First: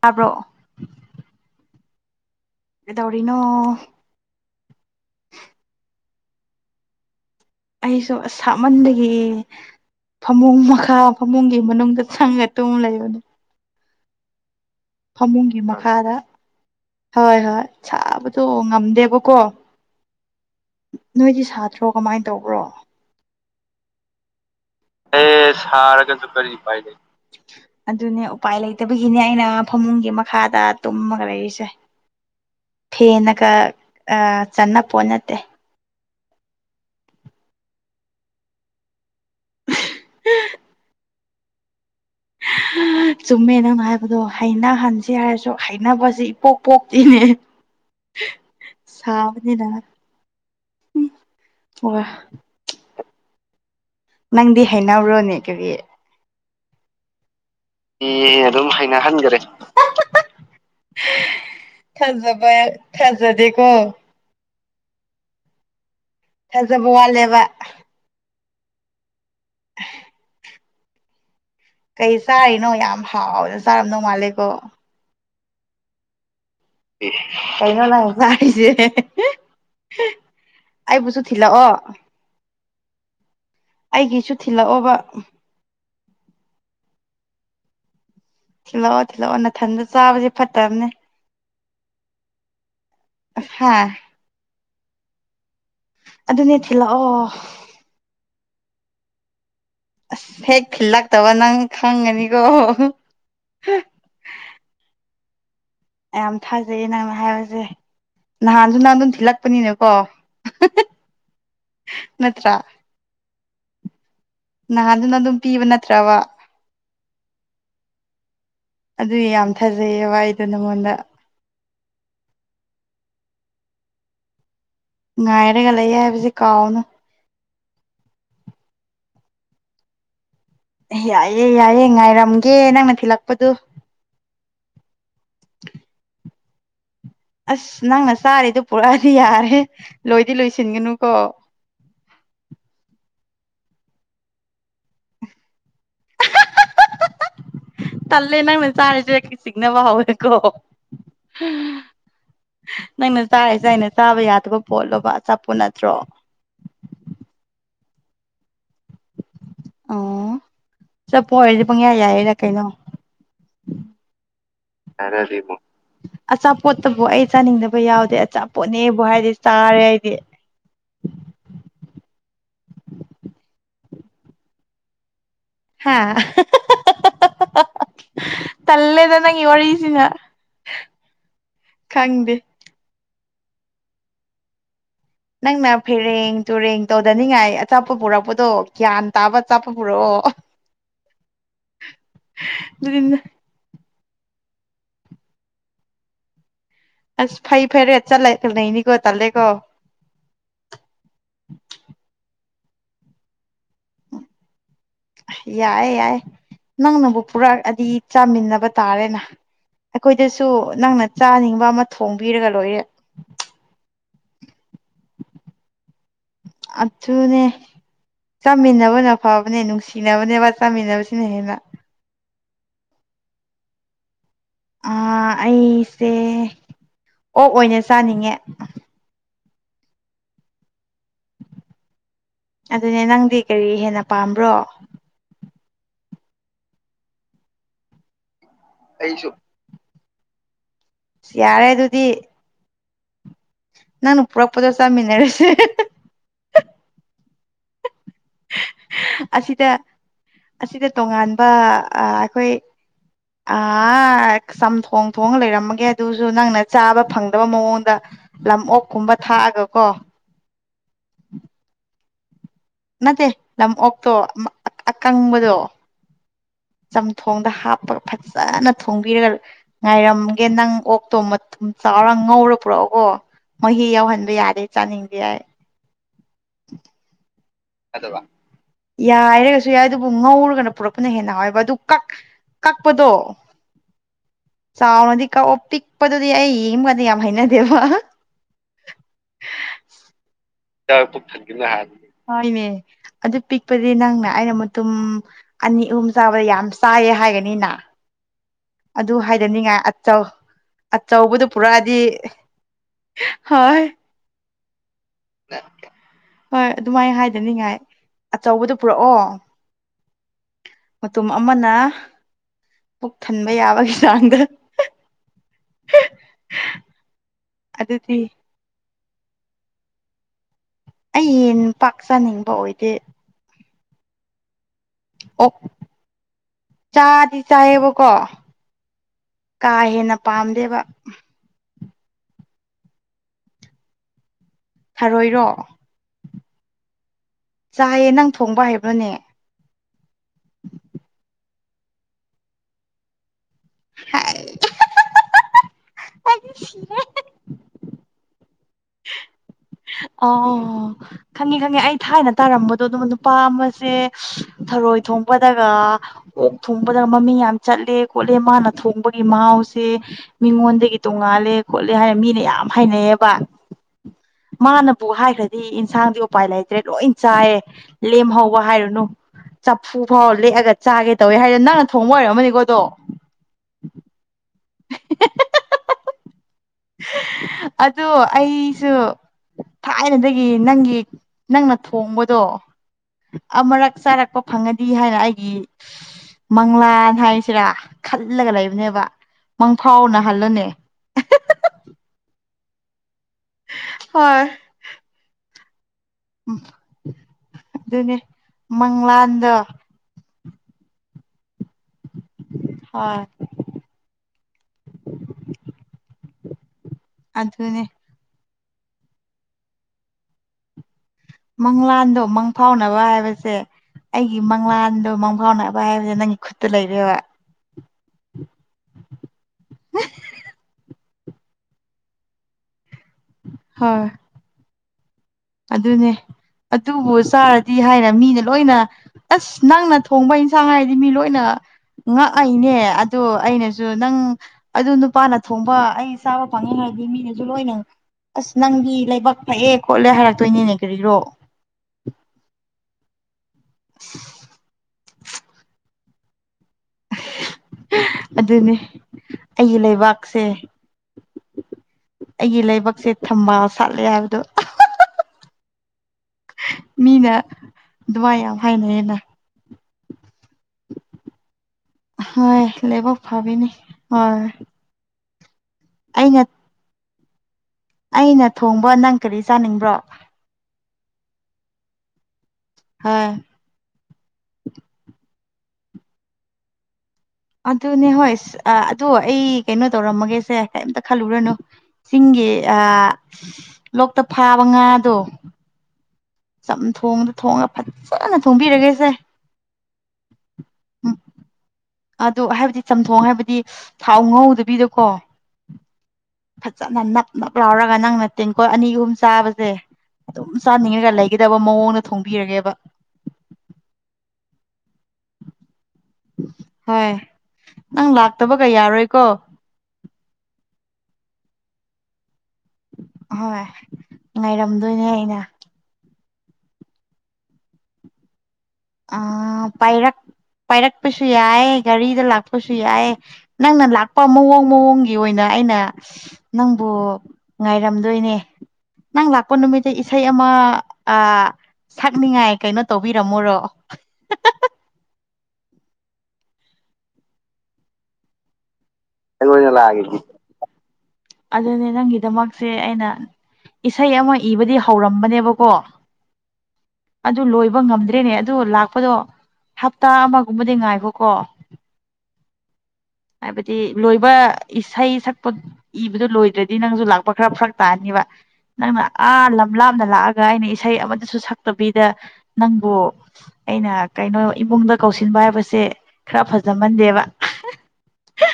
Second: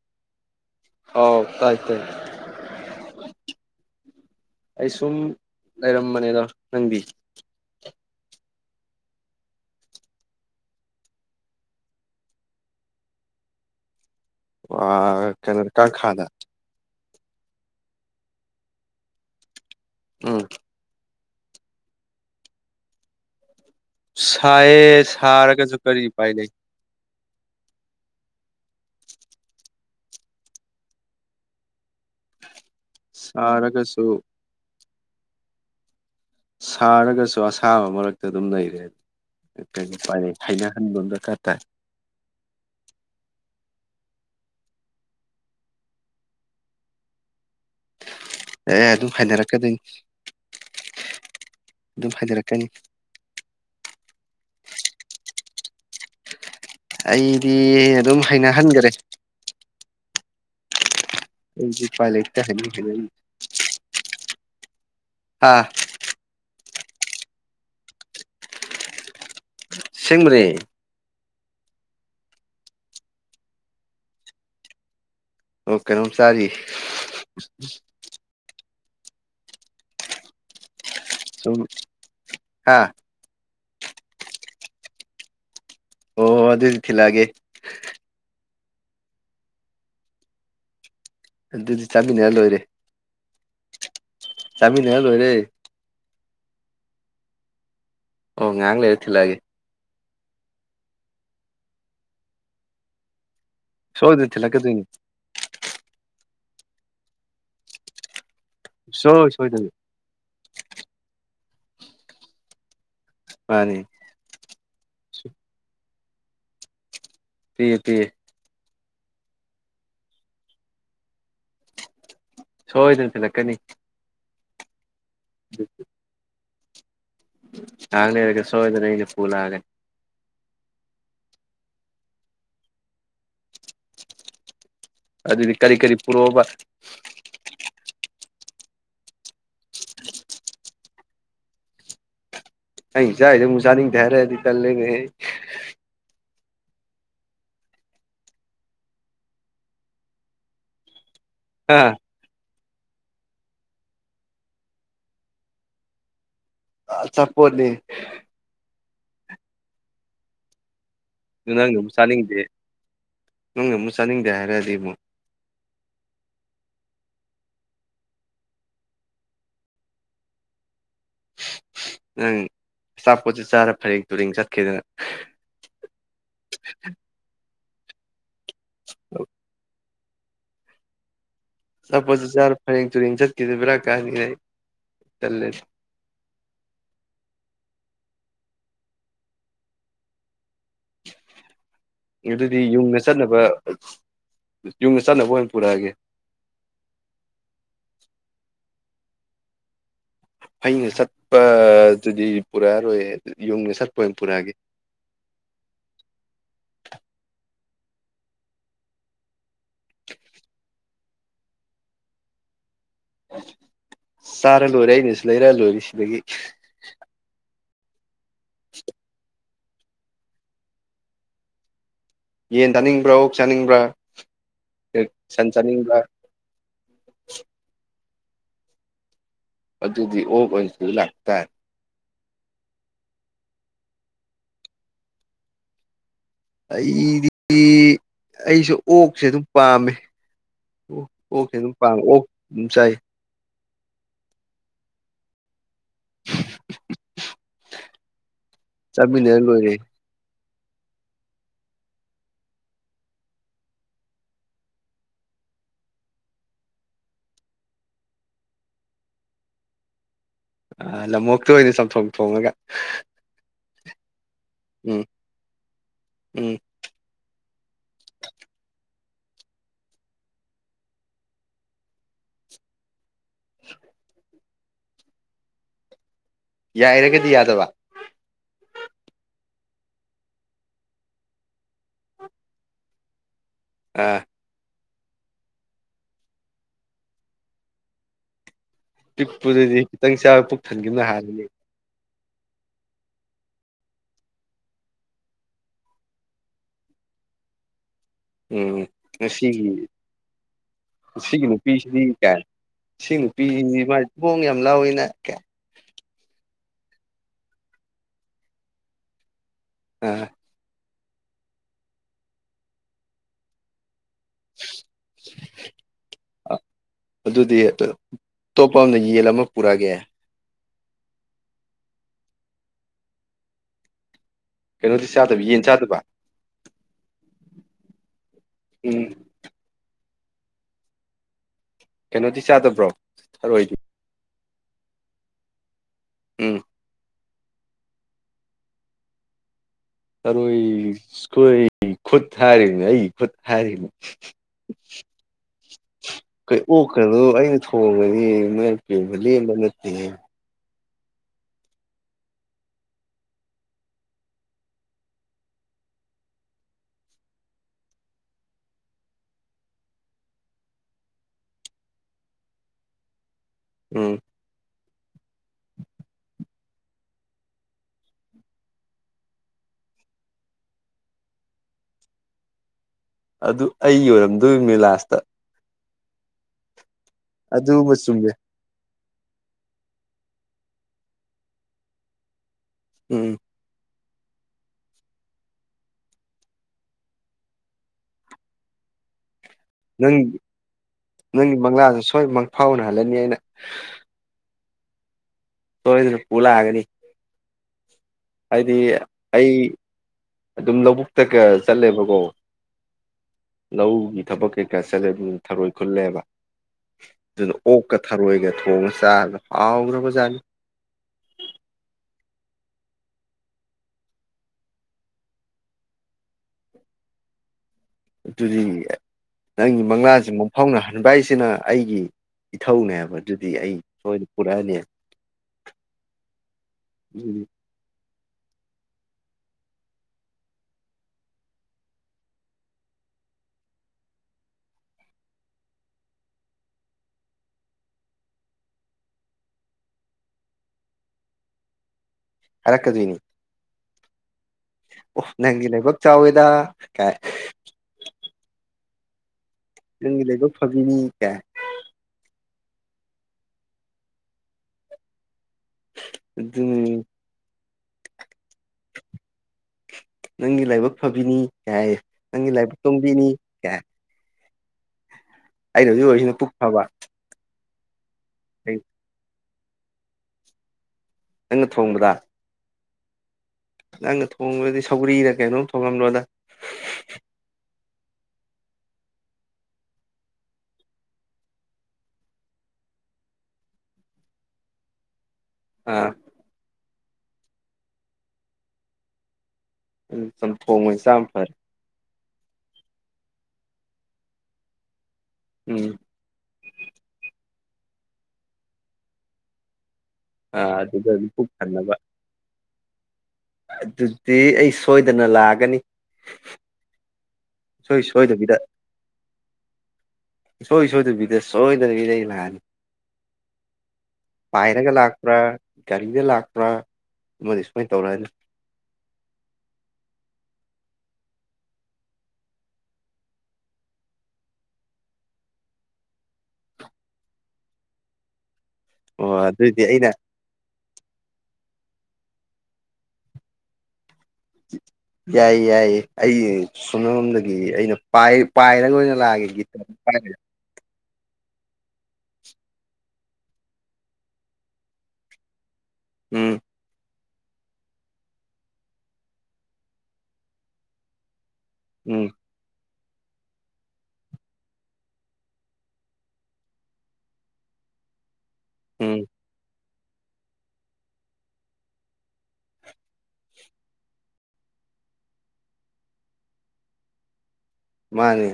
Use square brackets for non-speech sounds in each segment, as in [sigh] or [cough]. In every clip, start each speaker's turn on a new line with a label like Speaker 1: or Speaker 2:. Speaker 1: ꯇꯥꯕ꯭ꯔꯣ
Speaker 2: ꯍꯥꯎ ꯇꯥꯏ ꯇꯥꯏ
Speaker 1: ꯑꯗꯧꯔꯤꯅꯣ
Speaker 2: ꯑꯩ ꯁꯨꯝ ꯂꯩꯔꯝꯕꯅꯦꯗꯥ ꯅꯪꯗꯤ
Speaker 1: ꯑꯩꯁꯨ ꯑꯁ ꯁꯃꯟꯗꯒꯤ ꯐꯃꯨꯡ ꯃꯈꯥ ꯐꯃꯨꯡꯒꯤ ꯃꯅꯨꯡꯗ ꯆꯪꯉ ꯇꯨꯝ ꯂꯩꯕꯅꯤ
Speaker 2: ꯋꯥ
Speaker 1: ꯐꯃꯨꯡꯒꯤ
Speaker 2: ꯀꯩꯅꯣ
Speaker 1: ꯃꯈꯥꯗ
Speaker 2: ꯀꯥꯡꯈꯥꯗ
Speaker 1: ꯍꯣꯏ ꯍꯣꯏ ꯁꯥꯕꯗꯣ ꯉꯝꯗꯦꯕꯀꯣ
Speaker 2: ꯎꯝ
Speaker 1: ꯅꯣꯏꯗꯤ ꯁꯥꯇ꯭ꯔꯣ ꯀꯃꯥꯏ ꯇꯧꯕ꯭ꯔꯣ
Speaker 2: ꯁꯥꯏꯌꯦ
Speaker 1: ꯑꯦ ꯁꯔꯒꯖꯨ ꯀꯔꯤ ꯎꯄꯥꯏ ꯂꯩ ꯑꯗꯨꯅꯦ ꯎꯄꯥꯏ ꯂꯩꯇꯕꯒꯤꯅꯦ ꯑꯩꯅ ꯐꯃꯨꯡꯒꯤ ꯃꯈꯥꯗ ꯇꯨꯝꯃꯒ ꯂꯩꯔꯤꯁꯦ
Speaker 2: [inaudible]
Speaker 1: ꯐꯦꯟꯅꯒ
Speaker 2: ꯁꯥꯔꯒꯁꯨ
Speaker 1: ꯑ ꯆꯟꯅ ꯄꯣꯠ ꯅꯠꯇꯦ
Speaker 2: ꯁꯥꯔꯒꯁꯨ ꯑꯁꯥꯕ ꯃꯔꯛꯇ ꯑꯗꯨꯝ ꯂꯩꯔꯦ ꯀꯩꯗꯤ ꯎꯄꯥꯢ ꯂꯩ ꯍꯩꯅꯍꯟꯕ ꯑꯝ ꯗꯔꯀꯥꯔ ꯇꯥꯏ [inaudible]
Speaker 1: ꯆꯨꯝꯃꯦ ꯅꯪꯅ ꯍꯥꯏꯕꯗꯣ ꯍꯩꯅꯍꯟꯁꯦ ꯍꯥꯏꯔꯁꯨ ꯍꯩꯅꯕꯁꯦ ꯏꯄꯣꯛ ꯄꯣꯛꯇꯦꯅꯦ
Speaker 2: [inaudible] ꯑꯦ ꯑꯗꯨꯝ
Speaker 1: ꯁꯥꯕꯅꯤꯅ
Speaker 2: ꯍꯥꯏꯅꯔꯛꯀꯗꯣꯏꯅꯤ
Speaker 1: ꯎꯝ ꯍꯣꯏ
Speaker 2: ꯑꯗꯨꯝ ꯍꯥꯏꯅꯔꯛꯀꯅꯤ
Speaker 1: ꯅꯪꯗꯤ ꯍꯩꯅꯕꯔꯣꯅꯦ ꯀꯔꯤ
Speaker 2: ꯑꯩꯗꯤ ꯑꯗꯨꯝ ꯍꯩꯅꯍꯟꯒꯔ꯭ꯦ
Speaker 1: ꯈꯪꯒꯔꯦ
Speaker 2: ꯑꯩꯗꯤ ꯎꯄꯥꯏ ꯂꯩꯇꯦ
Speaker 1: ꯊꯥꯖꯕ
Speaker 2: ꯍꯩꯅꯤ ꯍꯩꯅꯅꯤ
Speaker 1: ꯊꯥꯖꯗꯦꯀꯣ
Speaker 2: ꯍꯥ
Speaker 1: ꯊꯖꯕ ꯋꯥꯠꯂꯦꯕ
Speaker 2: ꯁꯦꯡꯕꯅꯦ
Speaker 1: ꯀꯩ ꯆꯥꯔꯤꯅꯣ ꯌꯥꯝ ꯍꯥꯎꯅ ꯆꯥꯔꯝꯗꯧ ꯃꯥꯜꯂꯦꯀꯣ
Speaker 2: ꯑꯣ ꯀꯩꯅꯣꯝ ꯆꯥꯔꯤ
Speaker 1: ꯀꯩꯅꯣ ꯅꯪ ꯆꯥꯔꯤꯁꯦ ꯑꯩꯕꯨꯁꯨ
Speaker 2: ꯁꯨꯝ
Speaker 1: ꯊꯤꯜꯂꯛꯑꯣ
Speaker 2: ꯍꯥꯥ
Speaker 1: ꯑꯩꯒꯤꯁꯨ ꯊꯤꯜꯂꯛꯑꯣꯕ
Speaker 2: ꯑꯣ ꯑꯗꯨꯗꯤ ꯊꯤꯜꯂꯛꯑꯒꯦ
Speaker 1: ꯊꯤꯜꯂꯛꯑꯣ ꯊꯤꯜꯂꯛꯑꯣ ꯅꯥꯊꯟꯗ ꯆꯥꯕꯁꯦ ꯐꯠꯇꯕꯅꯦ
Speaker 2: ꯑꯗꯨꯗꯤ ꯆꯥꯃꯤꯟꯅꯔ ꯂꯣꯏꯔꯦ
Speaker 1: ꯑꯁ ꯍꯥꯥꯏ
Speaker 2: ꯆꯥꯃꯤꯟꯅꯔ ꯂꯣꯏꯔꯦ
Speaker 1: ꯑꯗꯨꯅꯦ ꯊꯤꯟꯂꯛꯑꯣ
Speaker 2: ꯑꯣ ꯉꯥꯏꯍꯥꯛ ꯂꯩꯔ ꯊꯤꯟꯂꯛꯑꯒꯦ
Speaker 1: ꯑꯁ ꯍꯦꯛ ꯊꯤꯜꯂꯛꯇꯕ ꯅꯪ ꯈꯪꯒꯅꯤꯀꯣ
Speaker 2: ꯁꯣꯏꯗ ꯊꯤꯟꯂꯛꯀꯗꯣꯏꯅꯤ
Speaker 1: ꯌꯥꯝ ꯊꯥꯖꯩꯌꯦ ꯅꯪꯅ ꯍꯥꯏꯕꯁꯦ ꯅꯍꯥꯟꯁꯨ ꯅꯪ ꯑꯗꯨꯝ
Speaker 2: ꯁꯨꯡꯁꯣꯏ ꯁꯣꯏꯗꯅ
Speaker 1: ꯊꯤꯜꯂꯛꯄꯅꯤꯅꯀꯣ ꯅꯠꯇ꯭ꯔꯥ
Speaker 2: ꯃꯥꯅꯤ
Speaker 1: ꯅꯍꯥꯟꯁꯨ ꯅꯪ ꯑꯗꯨꯝ ꯄꯤꯕ ꯅꯠꯇ꯭ꯔꯕ
Speaker 2: ꯄꯤꯌꯦ ꯄꯤꯌꯦ
Speaker 1: ꯑꯗꯨꯏ ꯌꯥꯝ ꯊꯖꯩꯌꯦꯕ ꯑꯩꯗꯣ ꯅꯉꯣꯟꯗ
Speaker 2: ꯁꯣꯏꯗꯅ ꯊꯤꯟꯂꯛꯀꯅꯤ
Speaker 1: ꯉꯥꯏꯔꯒ ꯂꯩꯌꯦ ꯍꯥꯏꯕꯁꯦ ꯀꯥꯎꯅꯣ
Speaker 2: ꯉꯍꯥꯛ ꯂꯩꯔꯒ ꯁꯣꯏꯗꯅ ꯑꯩꯅ ꯄꯨꯔ ꯂꯥꯛꯑꯅꯤ
Speaker 1: ꯌꯥꯏꯌꯦ ꯌꯥꯏꯌꯦ ꯉꯥꯏꯔꯝꯒꯦ ꯅꯪꯅ ꯊꯤꯜꯂꯛꯄꯗꯨ
Speaker 2: ꯑꯗꯨꯗꯤ ꯀꯔꯤ ꯀꯔꯤ ꯄꯨꯔꯛꯑꯣꯕ
Speaker 1: ꯑꯁ ꯅꯪꯅ ꯆꯥꯔꯤꯗꯣ ꯄꯨꯔꯛꯑꯗꯤ ꯌꯥꯔꯦ ꯂꯣꯏꯗꯤ ꯂꯣꯏꯁꯤꯟꯒꯅꯨ ꯀꯣ
Speaker 2: ꯑꯩꯅ ꯆꯥꯔꯤꯁꯦ ꯑꯃꯨꯛ ꯆꯥꯅꯤꯡꯗꯦ ꯍꯥꯏꯔꯛꯑꯗꯤ ꯇꯟꯂꯦꯅꯦꯍꯦ [inaudible]
Speaker 1: ꯇꯜꯂꯦ ꯅꯪꯅ ꯆꯥꯔꯤꯖꯦ ꯆꯤꯡꯅꯕ ꯍꯥꯎꯔꯦꯀꯣ
Speaker 2: ꯍꯥ
Speaker 1: ꯅꯪꯅ ꯆꯥꯔꯤꯁꯦ ꯑꯩꯅ ꯆꯥꯕ ꯌꯥꯗꯕ ꯄꯣꯠꯂꯣꯕ ꯑꯆꯥꯄꯣꯠ ꯅꯠꯇ꯭ꯔꯣ
Speaker 2: ꯑ ꯑꯆꯥꯄꯣꯠꯅꯦ
Speaker 1: ꯑꯣ ꯑꯆꯥꯄꯣꯠ
Speaker 2: ꯑꯗꯨ
Speaker 1: ꯑꯣꯏꯔꯗꯤ
Speaker 2: ꯅꯪꯅ
Speaker 1: ꯄꯪꯌꯥ
Speaker 2: ꯑꯃꯨꯛ
Speaker 1: ꯌꯥꯥꯏꯌꯦꯗ
Speaker 2: ꯆꯥꯅꯤꯡꯗꯦ
Speaker 1: ꯀꯩꯅꯣ
Speaker 2: ꯅꯪꯅ ꯑꯃꯨꯛ ꯆꯥꯅꯤꯡꯗꯦ ꯍꯥꯏꯔꯛꯑꯗꯤ ꯑꯃꯨꯛ
Speaker 1: ꯑꯆꯥꯄꯣꯠꯇꯕꯨ ꯑꯩ ꯆꯥꯅꯤꯡꯗꯕ ꯌꯥꯎꯗꯦ ꯑꯆꯥꯄꯣꯠꯅꯦꯕꯨ ꯍꯥꯏꯗꯤ ꯆꯥꯔꯦ ꯑꯩꯗꯤ
Speaker 2: ꯅꯪ ꯑꯆꯦꯄꯣꯠꯁꯤ ꯆꯥꯔ ꯐꯔꯦꯡ ꯇꯨꯔꯦꯡ ꯆꯠꯈꯤꯗꯅ
Speaker 1: ꯍꯥ ꯇꯟꯂꯦꯗ ꯅꯪꯒꯤ ꯋꯥꯔꯤꯁꯤꯅ
Speaker 2: ꯑꯆꯥꯄꯣꯠꯁꯤ
Speaker 1: ꯈꯪꯗꯦ
Speaker 2: ꯆꯥꯔ ꯐꯔꯦꯡ ꯇꯨꯔꯦꯡ ꯆꯠꯈꯤꯗꯅ ꯕꯦꯔꯥ ꯀꯥꯅꯤ ꯑꯩ ꯇꯜꯂꯦ
Speaker 1: ꯅꯪꯅ ꯐꯩꯔꯦꯡ ꯇꯨꯔꯦꯡ ꯇꯧꯗꯅꯤꯡꯉꯥꯏ ꯑꯆꯥꯄꯣꯠ ꯄꯨꯔꯛꯄꯗꯣ ꯒ꯭ꯌꯥꯟ ꯇꯥꯕ ꯑꯆꯥꯄꯣꯠ ꯄꯨꯔꯛꯑꯣ
Speaker 2: [inaudible] ꯑꯗꯨꯗꯤ ꯌꯨꯡꯅ
Speaker 1: ꯑꯗꯨꯗꯤ
Speaker 2: ꯆꯠꯅꯕ ꯌꯨꯡꯅ ꯆꯠꯅꯕ ꯑꯣꯏꯅ ꯄꯨꯔꯛꯑꯒꯦ
Speaker 1: ꯑꯁ ꯐꯩ ꯐꯔꯦꯠ ꯆꯠꯂ ꯂꯩꯅꯤꯀꯣ ꯇꯜꯂꯦꯀꯣ
Speaker 2: ꯐꯩꯅ ꯆꯠꯄꯗꯨꯗꯤ ꯄꯨꯔꯛꯑꯔꯣꯏ ꯌꯨꯡꯅ ꯆꯠꯄ ꯑꯣꯏꯅ ꯄꯨꯔꯛꯑꯒꯦ
Speaker 1: ꯌꯥꯏꯑꯦ ꯌꯥꯏ ꯅꯪꯅꯕꯨ ꯄꯨꯔꯛꯑꯗꯤ ꯆꯥꯃꯤꯟꯅꯕ ꯇꯥꯔꯦꯅ ꯑꯩꯈꯣꯏꯗꯁꯨ ꯅꯪꯅ ꯆꯥꯅꯤꯡꯕ ꯑꯃ ꯊꯣꯡꯕꯤꯔꯒ ꯂꯣꯏꯔꯦ
Speaker 2: ꯆꯥꯔ ꯂꯣꯏꯔꯦ ꯑꯩꯅꯁꯨ ꯂꯩꯔꯛꯑ ꯂꯣꯏꯔ ꯁꯤꯗꯒꯤ
Speaker 1: ꯑꯗꯨꯊꯨꯅꯦ ꯆꯥꯃꯤꯟꯅꯕꯅ ꯐꯕꯅꯦ ꯅꯨꯡꯁꯤꯅꯕꯅꯦꯕ ꯆꯥꯃꯤꯟꯅꯕꯁꯤꯅ ꯍꯦꯟꯅ
Speaker 2: ꯌꯦꯟ ꯇꯥꯅꯤꯡꯕ꯭ꯔꯥ ꯑꯣꯛ ꯆꯥꯅꯤꯡꯕ꯭ꯔꯥ
Speaker 1: ꯑꯥ
Speaker 2: ꯁꯟ ꯆꯥꯅꯤꯡꯕ꯭ꯔꯥ
Speaker 1: ꯑꯩꯁꯦ ꯑꯣꯛ ꯑꯣꯏꯅ ꯆꯥꯅꯤꯡꯉꯦ
Speaker 2: ꯑꯗꯨꯗꯤ ꯑꯣꯛ ꯑꯣꯏꯄꯨ ꯂꯥꯛꯇꯥꯔꯦ
Speaker 1: ꯑꯗꯨꯅꯦ ꯅꯪꯗꯤ ꯀꯔꯤ ꯍꯦꯟꯅ ꯄꯥꯝꯕ꯭ꯔꯣ
Speaker 2: ꯑꯩꯗꯤ ꯑꯩꯁꯨ ꯑꯣꯛꯁꯦ
Speaker 1: ꯑꯩꯁꯨ
Speaker 2: ꯑꯗꯨꯝ ꯄꯥꯝꯃꯦ ꯑꯣ ꯑꯣꯛꯁꯦ
Speaker 1: ꯌꯥꯔꯦ
Speaker 2: ꯑꯗꯨꯝ ꯄꯥꯝꯃꯦ
Speaker 1: ꯑꯗꯨꯗꯤ
Speaker 2: ꯑꯣꯛ ꯑꯗꯨꯝ ꯆꯥꯏꯌꯦ
Speaker 1: ꯅꯪ ꯄꯨꯔꯛꯄꯗꯣ ꯆꯃꯤꯟꯅꯔꯁꯦ
Speaker 2: ꯆꯥꯃꯤꯟꯅꯔ
Speaker 1: ꯑꯁꯤꯗ
Speaker 2: ꯂꯣꯏꯔꯦ
Speaker 1: ꯑꯁꯤꯗ ꯇꯣꯉꯥꯟꯕ ꯐꯥ ꯑꯩꯈꯣꯏ ꯑꯥ ꯆꯝꯊꯣꯡ ꯊꯣꯡꯉ ꯂꯩꯔꯝꯃꯒꯦ ꯑꯗꯨꯁꯨ ꯅꯪꯅ ꯆꯥꯕ ꯐꯪꯗꯕ ꯃꯑꯣꯡꯗ ꯂꯝ ꯑꯣꯛꯀꯨꯝꯕ ꯊꯥꯛꯑꯒ ꯀꯣ
Speaker 2: ꯑꯥ ꯂꯝꯑꯣꯛꯇꯣ ꯑꯣꯏꯅ ꯆꯝꯊꯣꯡ ꯊꯣꯡꯉꯒ
Speaker 1: ꯅꯠꯇꯦ ꯂꯝ ꯑꯣꯛꯇꯣ
Speaker 2: ꯎꯝ
Speaker 1: ꯑꯀꯪꯕꯗꯣ
Speaker 2: ꯎꯝ
Speaker 1: ꯆꯝꯊꯣꯡꯗ ꯍꯥꯞꯄꯒ ꯐꯖꯥꯅ ꯊꯣꯡꯕꯤꯔꯒ ꯉꯥꯏꯔꯝꯒꯦ ꯅꯪ ꯑꯣꯛꯇꯣ ꯃꯇꯨꯝ ꯆꯥꯎꯔ ꯉꯧꯔ ꯄꯨꯔꯛꯑꯣꯒꯣ ꯃꯍꯤ ꯌꯥꯎꯍꯟꯕ ꯌꯥꯗꯦ ꯆꯥꯅꯤꯡꯗꯦ ꯑꯩ
Speaker 2: ꯌꯥꯏꯔꯒꯗꯤ ꯌꯥꯗꯕ
Speaker 1: ꯌꯥꯗꯖ ꯌꯥꯏꯔꯒꯁꯨ ꯌꯥꯏ ꯑꯗꯨꯕꯨ ꯉꯧꯔꯒꯅ ꯄꯨꯔꯛꯄꯅ ꯍꯦꯟꯅ ꯍꯥꯎꯋꯦꯕ ꯑꯗꯨ ꯀꯛ ꯀꯛꯄꯗꯣ
Speaker 2: ꯑꯥ
Speaker 1: ꯆꯥꯎꯅꯗꯤ ꯀꯛꯑꯣ ꯄꯤꯛꯄꯗꯨꯗꯤ ꯑꯩ ꯌꯦꯕꯒꯟꯗ ꯌꯥꯝ ꯍꯥꯏꯅꯗꯦꯕ
Speaker 2: ꯄꯤꯛꯄꯨꯗꯗꯤ ꯈꯤꯇꯪ ꯆꯥꯕ ꯄꯨꯛ
Speaker 1: ꯆꯥꯛ
Speaker 2: ꯊꯟꯈꯤꯕꯅ
Speaker 1: ꯄꯨꯛ
Speaker 2: ꯍꯥꯜꯂꯅꯤ
Speaker 1: ꯊꯟꯒꯤꯕꯅ ꯍꯥꯟꯅꯤ ꯍꯣꯏꯅꯦ ꯑꯗꯨ ꯄꯤꯛꯄꯗꯤ ꯅꯪꯅ ꯑꯩꯅ ꯃꯇꯨꯝ ꯑꯅꯤ ꯑꯍꯨꯝ ꯆꯥꯕꯗ ꯌꯥꯝ ꯆꯥꯏꯌꯦ ꯍꯥꯏꯒꯅꯤꯅ
Speaker 2: ꯎꯝ
Speaker 1: ꯑꯗꯨ
Speaker 2: ꯉꯁꯤꯒꯤ
Speaker 1: ꯍꯥꯏꯗꯅꯤꯡꯉꯥꯏ ꯑꯆꯧ
Speaker 2: ꯃꯁꯤꯒꯤ
Speaker 1: ꯑꯆꯧꯕꯗꯨ ꯄꯨꯔꯛꯑꯗꯤ
Speaker 2: ꯅꯨꯄꯤꯁꯤꯗꯤ ꯀꯥꯏ ꯁꯤ ꯅꯨꯄꯤꯖꯤꯗꯤ
Speaker 1: ꯍꯣꯏ
Speaker 2: ꯃꯥ ꯃꯊꯤꯕꯣꯡ ꯌꯥꯝ ꯂꯥꯎꯋꯤꯅ ꯀꯥꯏ
Speaker 1: ꯍꯣꯏ ꯑꯗꯨꯃꯥꯏ ꯍꯥꯏꯗꯅꯤꯡꯉꯥꯏ ꯑꯆꯧꯕꯗꯣ ꯄꯨꯔꯛꯑꯣ
Speaker 2: ꯑꯥ
Speaker 1: ꯃꯇꯨꯝ ꯑꯃꯅ ꯄꯨꯛ ꯊꯟꯕ ꯌꯥꯕꯒꯤ ꯆꯥꯡꯗ
Speaker 2: ꯑꯥ ꯑꯗꯨꯗꯤ
Speaker 1: ꯑꯗꯨꯗꯤ
Speaker 2: ꯑꯇꯣꯞꯄ ꯑꯃꯅ ꯌꯦꯟ ꯑꯃ ꯄꯨꯔꯛꯑꯒꯦ
Speaker 1: ꯑꯩ ꯌꯦꯟ ꯄꯥꯛ ꯆꯅꯤꯡꯕ ꯑꯣꯏꯗꯦ
Speaker 2: ꯀꯩꯅꯣꯗꯤ ꯆꯥꯗꯕ
Speaker 1: ꯑꯣꯛ
Speaker 2: ꯌꯦꯟ ꯆꯥꯗꯕ
Speaker 1: ꯆꯥꯗꯤ ꯆꯥꯏꯌꯦꯕꯀꯣ
Speaker 2: ꯎꯝ
Speaker 1: ꯀꯥ ꯍꯦꯟꯅ ꯄꯥꯝꯗꯦꯕ
Speaker 2: ꯀꯩꯅꯣꯗꯤ ꯆꯥꯗꯕ꯭ꯔꯣ ꯊꯔꯣꯏꯗꯤ
Speaker 1: ꯊꯔꯣꯏꯔꯣ
Speaker 2: ꯎꯝ
Speaker 1: ꯆꯥꯏꯌꯦ ꯅꯪ ꯊꯣꯡꯕ ꯍꯩꯕꯔꯅꯦ
Speaker 2: ꯊꯔꯣꯏ ꯈꯣꯏ ꯈꯨꯠ ꯊꯔꯤꯕꯅꯦ ꯑꯩꯒꯤ ꯈꯨꯠ ꯍꯥꯏꯔꯤꯅꯤ
Speaker 1: ꯍꯥꯏ
Speaker 2: ꯑꯩꯈꯣꯏ
Speaker 1: ꯑꯩ
Speaker 2: ꯑꯣꯛ ꯀꯩꯅꯣ ꯑꯩꯅ ꯊꯣꯡꯒꯅꯤ ꯏꯃꯥꯏꯄꯦꯃ ꯂꯦꯝꯕ ꯅꯦ
Speaker 1: ꯑꯥꯎ ꯈꯪꯉꯤ ꯈꯪꯉꯤ ꯑꯩ ꯊꯥꯏꯅ ꯇꯥꯔꯝꯕꯗꯣ ꯑꯗꯨꯝ ꯅꯨꯄꯥ ꯑꯃꯁꯦ ꯊꯔꯣꯏ ꯊꯣꯡꯕꯗꯒ ꯑꯣꯛ ꯊꯣꯡꯕꯗꯒ ꯃꯃꯤꯡ ꯌꯥꯝ ꯆꯠꯂꯦ ꯈꯣꯠꯂꯦ ꯃꯥꯅ ꯊꯣꯡꯕꯒꯤ ꯃꯍꯥꯎꯁꯦ ꯃꯤꯉꯣꯟꯗꯒꯤ ꯇꯣꯡꯉꯥꯜꯂꯦ ꯈꯣꯠꯂꯦ ꯍꯥꯏꯅ ꯃꯤꯅ ꯌꯥꯝ ꯍꯥꯏꯅꯩꯑꯦꯕ
Speaker 2: ꯎꯝ
Speaker 1: ꯃꯥꯅꯕꯨ ꯍꯥꯏꯈ꯭ꯔꯗꯤ ꯏꯟꯁꯥꯡꯗꯤ ꯎꯄꯥꯏ ꯂꯩꯇ꯭ꯔꯦ ꯂꯣꯏ ꯆꯥꯏꯌꯦ ꯂꯦꯝꯍꯧꯕ ꯍꯥꯏꯔꯨꯅꯨ ꯆꯐꯨ ꯐꯥꯎ ꯂꯦꯛꯑꯒ ꯆꯥꯒꯦ ꯇꯧꯋꯦ ꯍꯥꯏꯗꯣ ꯅꯪꯅ ꯊꯣꯡꯕ ꯑꯣꯏꯔꯝꯃꯅꯤꯀꯣ ꯑꯗꯣ
Speaker 2: ꯑꯗꯨ ꯑꯩ ꯑꯣꯏꯔꯝꯗꯣꯏꯅꯤ ꯂꯥꯁꯇ ꯑꯗꯨꯃ
Speaker 1: ꯑꯗꯨ
Speaker 2: ꯆꯨꯝꯃꯦ
Speaker 1: ꯑꯩꯁꯨ ꯊꯥꯏꯅꯗꯒꯤ ꯅꯪꯒꯤ ꯅꯪꯅ ꯊꯣꯡꯕꯗꯣ
Speaker 2: ꯎꯝ
Speaker 1: ꯑꯃꯨꯔꯛ ꯆꯥꯔꯛꯄ ꯐꯪꯉꯗꯤ ꯍꯥꯏꯅ ꯑꯩꯒꯤ ꯃꯪꯂꯥꯟ ꯍꯥꯏꯁꯤꯔꯥ ꯈꯜꯂꯒ ꯂꯩꯕꯅꯦꯕ
Speaker 2: ꯅꯪ
Speaker 1: ꯃꯪꯐꯥꯎꯅ ꯍꯜꯂꯣꯅꯦ
Speaker 2: ꯅꯪꯒꯤ ꯃꯪꯂꯥꯜꯗꯣ ꯁꯣꯏꯗꯅ ꯃꯪꯐꯥꯎꯅ ꯍꯜꯂꯅꯤ ꯑꯩꯅ
Speaker 1: ꯍꯣꯏ
Speaker 2: ꯁꯣꯏꯗꯅ ꯄꯨ
Speaker 1: ꯎꯝ
Speaker 2: ꯂꯥꯛꯑꯒꯅꯤ
Speaker 1: ꯑꯗꯨꯅꯦ
Speaker 2: ꯍꯥꯏꯗꯤ
Speaker 1: ꯃꯪꯂꯥꯟꯗꯣ
Speaker 2: ꯑꯩ ꯑꯗꯨꯝ ꯂꯧꯕꯨꯛꯇꯒ ꯆꯠꯂꯦꯕꯀꯣ
Speaker 1: ꯍꯣꯏ
Speaker 2: ꯂꯧꯒꯤ ꯊꯕꯛ ꯀꯩꯀꯥ ꯆꯠꯂꯦꯕ ꯑꯗꯨ ꯊꯔꯣꯏ ꯈꯨꯜꯂꯦꯕ ꯑꯗꯨꯅ
Speaker 1: ꯑꯗꯨꯅꯦ
Speaker 2: ꯑꯣꯛꯀ ꯊꯔꯣꯏꯒ ꯊꯣꯡꯉ ꯆꯥꯕꯗꯣ ꯍꯥꯎꯈ꯭ꯔꯕꯖꯥꯠꯅꯤ
Speaker 1: ꯃꯪꯂꯥꯟꯗꯣ ꯃꯪꯐꯥꯎꯅꯕ ꯍꯥꯏꯕꯁꯦ ꯑꯩꯒꯤ ꯃꯪꯂꯥꯟꯗꯣ ꯃꯪꯐꯥꯎ ꯅꯕ ꯍꯥꯏꯕꯁꯦ ꯅꯪꯒꯤ ꯈꯨꯠꯇ ꯂꯩꯔꯦꯕ
Speaker 2: ꯑꯗꯨꯗꯤ ꯅꯪꯒꯤ ꯃꯪꯂꯥꯥꯜꯁꯦ ꯃꯪꯐꯥꯎꯅ ꯍꯟ ꯍꯟꯕꯥꯏꯁꯤꯅ ꯑꯩꯒꯤ ꯏꯊꯧꯅꯦꯕ ꯑꯗꯨꯗꯤ ꯑꯩ
Speaker 1: ꯍꯣꯏ
Speaker 2: ꯁꯣꯏꯗꯅ ꯄꯨꯔꯛꯑꯅꯤ
Speaker 1: ꯑꯗꯨꯅꯦ ꯑꯗꯨꯕꯨ
Speaker 2: ꯑꯗꯨꯗꯤ
Speaker 1: ꯆꯥꯔ ꯗꯤ ꯍꯥꯏꯅ ꯃꯤꯅ ꯂꯣꯏꯅ ꯑꯁ ꯅꯪꯅ ꯊꯣꯡꯕ ꯏꯟꯁꯥꯡ ꯍꯥꯏꯔꯗꯤ ꯃꯤ ꯂꯣꯏꯅ ꯉꯛꯏꯅꯦ ꯑꯗꯣ ꯑꯩꯅꯁꯨ ꯅꯪ ꯑꯗꯨ ꯅꯨꯄꯥꯅ ꯊꯣꯡꯕ ꯑꯩ ꯆꯥꯕ ꯐꯪꯉꯦ ꯍꯥꯏꯔꯗꯤ ꯃꯤꯅꯁꯨ ꯂꯣꯏꯅ ꯑꯁ ꯅꯪꯗꯤ ꯂꯩꯥꯏꯕꯛ ꯐꯩꯑꯦ ꯈꯣꯠꯂꯦ ꯍꯥꯏꯔꯛꯇꯣꯏꯅꯤꯅꯦ ꯀꯔꯤꯔꯣ
Speaker 2: ꯍꯥꯏꯔꯛꯀꯗꯣꯏꯅꯤ
Speaker 1: ꯑꯁ
Speaker 2: ꯎꯐ ꯅꯪꯗꯤ ꯂꯥꯏꯕꯛ ꯆꯥꯎꯋꯦꯗ ꯀꯥꯏ
Speaker 1: ꯑꯗꯨꯅꯤ ꯑꯩꯒꯤ
Speaker 2: ꯅꯪꯒꯤ
Speaker 1: ꯂꯩꯕꯥꯛꯁꯦ
Speaker 2: ꯂꯥꯏꯕꯛ ꯐꯕꯤꯅꯤ ꯀꯥꯏ
Speaker 1: ꯑꯩꯒꯤ ꯂꯥꯏꯕꯛꯁꯦ ꯊꯝꯕꯥꯜ ꯁꯥꯠꯂꯦ ꯍꯥꯏꯕꯗꯣ
Speaker 2: ꯑꯗꯨꯅꯦ
Speaker 1: ꯃꯤꯅ ꯑꯗꯨꯃꯥꯏ ꯌꯥꯝ ꯍꯥꯏꯅꯩꯌꯦꯅ
Speaker 2: ꯅꯪꯗꯤ ꯂꯥꯏꯕꯛ ꯐꯕꯤꯅꯤ ꯀꯥꯏꯌꯦ
Speaker 1: ꯍꯣꯏ ꯂꯩꯕꯛ ꯐꯥꯕꯤꯅꯤ ꯍꯣꯏ
Speaker 2: ꯑꯩꯅ ꯍꯧꯖꯤꯛ ꯑꯣꯏꯔꯤꯁꯤꯅ ꯄꯨꯛ ꯐꯕ
Speaker 1: ꯑꯩꯅ ꯊꯣꯡꯕ ꯅꯪ ꯀꯔꯤ ꯆꯥꯅꯤꯡꯕ꯭ꯔꯣ
Speaker 2: ꯅꯪꯪꯅ ꯊꯣꯡꯕꯗ
Speaker 1: ꯍꯣꯏ
Speaker 2: ꯅꯪꯅ ꯊꯣꯡꯔꯗꯤ ꯁꯧꯒ꯭ꯔꯤꯔ ꯀꯩꯅꯣꯝ ꯊꯣꯡꯉꯝꯂꯣꯗ
Speaker 1: ꯑꯗꯨꯅꯦ ꯍꯣꯏ ꯑ ꯑꯗꯣ ꯑꯩ ꯀꯩꯅꯣ ꯇꯧꯔꯝꯃꯒꯦꯁꯦ ꯀꯩꯝꯇ ꯈꯜꯂꯨꯔꯅꯨ ꯆꯤꯡꯒꯤ ꯑ ꯂꯣꯛꯇ ꯐꯥꯕ ꯉꯥꯗꯣ
Speaker 2: ꯑꯥ
Speaker 1: ꯆꯝ ꯊꯣꯡꯗꯣ ꯊꯣꯡꯉꯒ ꯐꯖꯅ ꯊꯣꯡꯕꯤꯔꯒꯦꯁꯦ
Speaker 2: ꯎꯝ ꯆꯝ ꯊꯣꯡ ꯑꯣꯏꯅ ꯆꯥꯝ ꯐꯔꯦ
Speaker 1: ꯑꯗꯨ ꯍꯥꯏꯕꯗꯤ ꯆꯝꯊꯣꯡ ꯍꯥꯏꯕꯗꯤ ꯊꯥꯎ ꯉꯧꯗꯕꯤꯗꯀꯣ
Speaker 2: ꯎꯝ
Speaker 1: ꯐꯖꯅ ꯅꯞ ꯅꯞ ꯂꯥꯎꯔꯒ ꯅꯪꯅ ꯇꯦꯡꯀꯣꯠ ꯑꯅꯤ ꯑꯍꯨꯝ ꯆꯥꯕꯖꯦ ꯑꯗꯨꯝ
Speaker 2: ꯑꯥ ꯑꯗꯨꯗ
Speaker 1: ꯆꯥꯅꯤꯡꯉꯒ
Speaker 2: ꯑꯗꯨꯝ ꯄꯨꯛ
Speaker 1: ꯂꯩꯒꯗꯕ
Speaker 2: ꯊꯟꯅꯕ
Speaker 1: ꯃꯑꯣꯡꯗ ꯊꯣꯡꯕꯤꯔꯒꯦꯕ
Speaker 2: ꯑꯗꯨꯗꯤ ꯑꯩ ꯁꯣꯏꯗꯅ ꯂꯥꯛꯑꯒꯅꯤ
Speaker 1: ꯍꯣꯏ
Speaker 2: ꯏꯁꯣꯏ
Speaker 1: ꯅꯪ
Speaker 2: ꯁꯣꯏꯗꯕꯤꯗ
Speaker 1: ꯂꯥꯛꯇꯕꯒ ꯌꯥꯔꯣꯏꯀꯣ
Speaker 2: ꯁꯨꯡꯁꯣꯏ ꯁꯣꯏꯗꯕꯤꯗ ꯁꯣꯏꯗꯕꯤꯗ ꯑꯩ ꯂꯥꯛꯑꯅꯤ
Speaker 1: ꯍꯣꯏ
Speaker 2: ꯄꯥꯏꯔꯒ
Speaker 1: ꯉꯥꯏꯔꯝꯗꯣꯏꯅꯦ
Speaker 2: ꯂꯥꯛꯄ꯭ꯔꯥ
Speaker 1: ꯑꯩꯅ
Speaker 2: ꯒꯥꯔꯤꯗ ꯂꯥꯛꯄ꯭ꯔꯥ ꯑꯃꯗꯤ ꯁꯣꯏꯅ ꯇꯧꯔꯛꯑꯅꯤ
Speaker 1: ꯑ ꯄꯥꯏꯔꯛ ꯄꯥꯏꯔꯛꯄꯁꯨ ꯌꯥꯏ ꯒꯥꯔꯤꯗ ꯂꯥꯛꯄꯁꯨ ꯌꯥꯏ ꯅꯪꯅ ꯂꯥꯛꯄ ꯃꯑꯣꯡ ꯃꯑꯣꯡꯒꯤ ꯑꯣꯏꯅ ꯑꯩꯅ ꯅꯪꯕꯨ ꯉꯥꯏꯔꯝꯗꯣꯏꯅꯦ ꯅꯪ
Speaker 2: ꯑꯣ
Speaker 1: ꯂꯥꯛꯄ
Speaker 2: ꯑꯗꯨꯏꯗꯤ
Speaker 1: ꯅꯨꯃꯤꯠꯇ
Speaker 2: ꯑꯩꯅ
Speaker 1: ꯏꯁꯩ ꯑꯃ ꯑ ꯁꯛꯅꯤꯡꯉꯥꯏ ꯀꯩꯅꯣ ꯇꯧꯕꯤꯔꯝꯃꯣꯔꯣ
Speaker 2: ꯌꯥꯏ ꯌꯥꯏꯌꯦ ꯑꯩ ꯁꯣꯝꯅꯔꯣꯝꯗꯒꯤ ꯑꯩꯅ ꯄꯥꯏ ꯄꯥꯏꯔꯒꯑꯣꯏꯅ ꯂꯥꯛꯑꯒꯦ
Speaker 1: ꯑꯩꯉꯣꯟꯗ ꯂꯥꯛꯑꯒꯦ
Speaker 2: [unintelligible]
Speaker 1: ꯑꯗꯨꯅꯦ ꯅꯪꯒꯤꯗꯃꯛꯁꯦ ꯑꯩꯅ ꯏꯁꯩ ꯑꯃ ꯏꯕꯗꯤ ꯍꯧꯔꯝꯕꯅꯦꯕꯀꯣ
Speaker 2: ꯎꯝ
Speaker 1: ꯑꯗꯨ ꯂꯣꯏꯕ ꯉꯝꯗ꯭ꯔꯦꯅꯦ ꯑꯗꯨ ꯂꯥꯛꯄꯗꯣ ꯍꯞꯇꯥ ꯑꯃꯒꯨꯝꯕꯗꯤ ꯉꯥꯏꯒꯣꯀꯣ
Speaker 2: ꯎꯝ
Speaker 1: ꯍꯥꯏꯕꯗꯤ ꯂꯣꯏꯕ ꯏꯁꯩ ꯁꯛꯄ ꯏꯕꯗꯨ ꯂꯣꯏꯗ꯭ꯔꯗꯤ ꯅꯪꯁꯨ ꯂꯥꯛꯄ ꯈꯔ ꯐꯔꯛ ꯇꯥꯅꯤꯕ ꯅꯪꯅ
Speaker 2: ꯎꯝ
Speaker 1: ꯑꯥ ꯂꯥꯞꯅ ꯂꯥꯛꯑꯒ ꯑꯩꯅ ꯏꯁꯩ ꯑꯃꯇꯁꯨ ꯁꯛꯇꯕꯤꯗ ꯅꯪꯕꯨ ꯑꯩꯅ ꯀꯩꯅꯣ ꯏꯃꯨꯡꯗ ꯀꯧꯁꯤꯟꯕ ꯍꯥꯏꯕꯁꯦ ꯈꯔ ꯐꯖꯃꯟꯗꯦꯕ
Speaker 2: ꯃꯥꯅꯦ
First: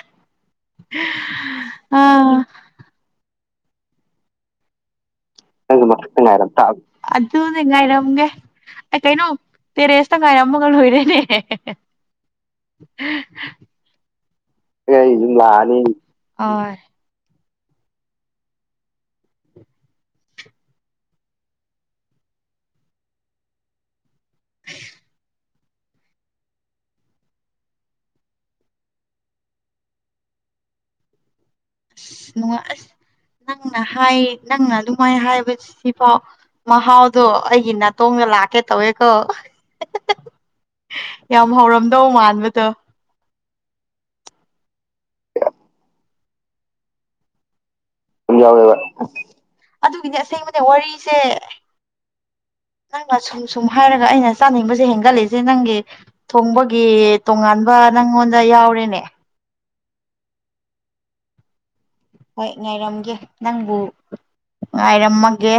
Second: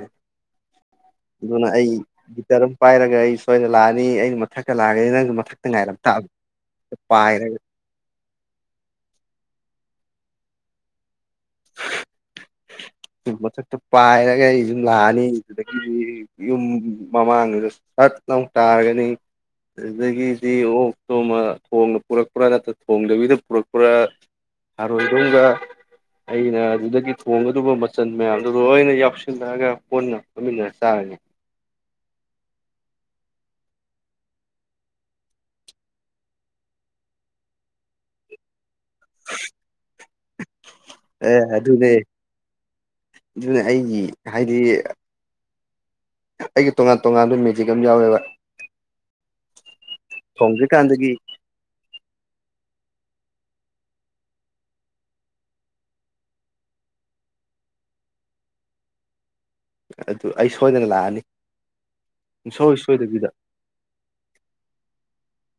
Speaker 2: ꯑꯗꯨꯅ ꯑꯩ
Speaker 1: ꯑꯥ
Speaker 2: ꯒꯤꯇꯥꯔ ꯑꯃ ꯄꯥꯏꯔꯒ ꯑꯩ ꯁꯣꯏꯅ ꯂꯥꯛꯑꯅꯤ ꯑꯩꯅ ꯃꯊꯛꯇ ꯂꯥꯛꯑꯒꯅꯤ ꯅꯪꯁꯨ ꯃꯊꯛ
Speaker 1: ꯥꯅꯪꯖꯨ ꯃꯊꯛꯇ ꯉꯥꯏꯔꯝꯇꯥꯕ ꯑꯗꯨꯅꯦ ꯉꯥꯏꯔꯝꯒꯦ ꯑꯦ ꯀꯩꯅꯣ ꯇꯦꯔꯦꯁꯇ ꯉꯥꯏꯔꯝꯃꯒ ꯂꯣꯏꯔꯦꯅꯦ
Speaker 2: ꯃꯊꯛꯇ ꯄꯥꯏꯔꯒ ꯑꯩꯖꯨ
Speaker 1: ꯑꯩ
Speaker 2: ꯂꯥꯛꯑꯅꯤ
Speaker 1: ꯑꯗꯨꯝ ꯂꯥꯛꯑꯅꯤ
Speaker 2: ꯑꯗꯨꯗꯒꯤꯗꯤ ꯌꯨꯝ
Speaker 1: ꯍꯣꯏ
Speaker 2: ꯃꯃꯥꯡꯗꯨꯗ ꯁꯠ ꯂꯥꯎꯅ ꯇꯥꯔꯒꯅꯤ ꯑꯗꯨꯗꯒꯤꯗꯤ ꯑꯣꯛ ꯇꯣ ꯑꯃ ꯊꯣꯡꯅ ꯄꯨꯔꯛꯄ꯭ꯔꯥ ꯅꯠꯇ꯭ꯔ ꯊꯣꯡꯗꯕꯤꯗ ꯄꯨꯔꯛꯄ꯭ꯔꯥ [unintelligible] ꯑꯩꯅ ꯑꯗꯨꯗꯒꯤ ꯊꯣꯡꯒꯗꯕ ꯃꯆꯜ ꯃꯌꯥꯝꯗꯨ ꯂꯣꯏꯅ ꯌꯥꯎꯁꯜꯂꯛꯑꯒ ꯍꯣꯟꯅ ꯐꯝꯃꯤꯟꯅꯔ ꯆꯥꯔꯅꯤ
Speaker 1: ꯑꯁ ꯅꯨꯡꯉꯥꯏ ꯑꯁ ꯅꯪꯅ ꯍꯥꯏ ꯅꯪꯅ ꯑꯗꯨꯃꯥꯏ ꯍꯥꯏꯕꯖꯤꯐꯥꯎ ꯃꯍꯥꯎꯗꯣ ꯑꯩꯒꯤ ꯅꯥꯇꯣꯟꯗ ꯂꯥꯛꯀꯦ ꯇꯧꯋꯦꯀꯣ
Speaker 2: ꯑꯦ
Speaker 1: ꯌꯥꯝ
Speaker 2: ꯑꯗꯨꯅꯦ
Speaker 1: ꯍꯧꯔꯝꯗꯧ ꯃꯥꯟꯕꯗꯣ
Speaker 2: ꯑꯗꯨꯅꯦ ꯑꯩꯒꯤ ꯍꯥꯏꯗꯤ ꯑꯩꯒꯤ ꯇꯣꯉꯥꯟ ꯇꯣꯉꯥꯟꯕ ꯃꯦꯖꯤꯛ ꯑꯃ ꯌꯥꯎꯋꯦꯕ
Speaker 1: ꯌꯥꯎꯋꯦꯕ ꯑꯗꯨꯒꯤꯗꯤ ꯑꯁꯦꯡꯕꯅꯦ
Speaker 2: ꯊꯣꯡꯗ꯭ꯔꯤꯀꯥꯟꯗꯒꯤ
Speaker 1: ꯋꯥꯔꯤꯁꯦ
Speaker 2: [inaudible]
Speaker 1: ꯅꯪꯅ ꯁꯨꯝ ꯁꯨꯝ ꯍꯥꯏꯔꯒ ꯑꯩꯅ ꯆꯥꯅꯤꯡꯕꯁꯦ ꯍꯦꯟꯒꯠꯂꯤꯁꯦ ꯅꯪꯒꯤ ꯊꯣꯡꯕꯒꯤ ꯇꯣꯉꯥꯟꯕ ꯅꯪꯉꯣꯟꯗ ꯌꯥꯎꯔꯦꯅꯦ꯫
Speaker 2: ꯑꯗꯨ ꯑꯩ ꯁꯣꯏꯗꯅ ꯂꯥꯛꯑꯅꯤ꯫
Speaker 1: ꯍꯣꯏ
Speaker 2: ꯁꯨꯡꯁꯣꯏ
Speaker 1: ꯉꯥꯏꯔꯝꯒꯦ
Speaker 2: ꯁꯣꯏꯗꯕꯤꯗ
Speaker 1: ꯅꯪꯕꯨ ꯉꯥꯏꯔꯝꯃꯒꯦ꯫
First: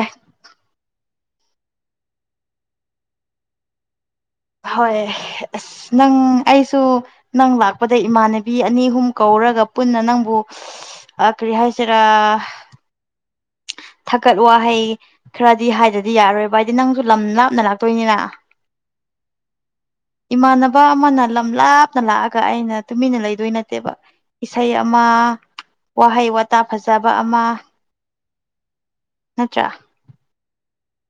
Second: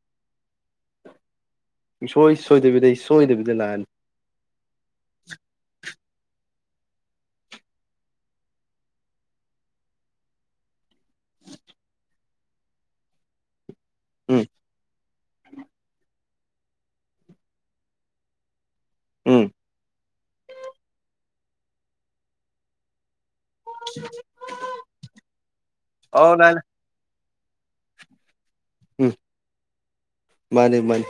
Speaker 2: ꯁꯨꯡꯁꯣꯏ ꯁꯣꯏꯗꯕꯤꯗ ꯑꯩ ꯁꯣꯏꯗꯕꯤꯗ ꯂꯥꯛꯑꯅꯤ꯫
Speaker 1: ꯍꯣꯏ ꯑꯁ ꯅꯪ ꯑꯩꯁꯨ ꯅꯪ ꯂꯥꯛꯄꯗ ꯏꯃꯥꯟꯅꯕꯤ ꯑꯅꯤ ꯑꯍꯨꯝ ꯀꯧꯔꯒ ꯄꯨꯟꯅ ꯅꯪꯕꯨ ꯑ ꯀꯔꯤ ꯍꯥꯏꯁꯤꯔꯥ ꯊꯥꯀꯠ
Speaker 2: ꯎꯝ
Speaker 1: ꯋꯥꯍꯩ ꯈꯔꯗꯤ ꯍꯥꯏꯗꯗꯤ ꯌꯥꯔꯣꯏ ꯚ ꯍꯥꯏꯗꯤ ꯅꯪꯁꯨ ꯂꯝ ꯂꯥꯞꯅ ꯂꯥꯛꯇꯣꯏꯅꯤꯅ
Speaker 2: ꯎꯝ
Speaker 1: ꯏꯃꯥꯟꯅꯕ ꯑꯃꯅ ꯂꯝ ꯂꯥꯞꯅ ꯂꯥꯛꯑꯒ ꯑꯩꯅ ꯇꯨꯃꯤꯟꯅ ꯂꯩꯗꯣꯏ ꯅ ꯅꯦꯕ ꯏꯁꯩ ꯑꯃ ꯋꯥꯍꯩ
Speaker 2: ꯑꯣ
Speaker 1: ꯋꯥꯇꯥ
Speaker 2: ꯂꯥꯛꯑꯦ
Speaker 1: ꯐꯖꯕ ꯑꯃ
Speaker 2: ꯎꯝ
Speaker 1: ꯅꯠꯇ꯭ꯔꯥ
Speaker 2: ꯃꯥꯅꯦꯃꯥꯅꯦ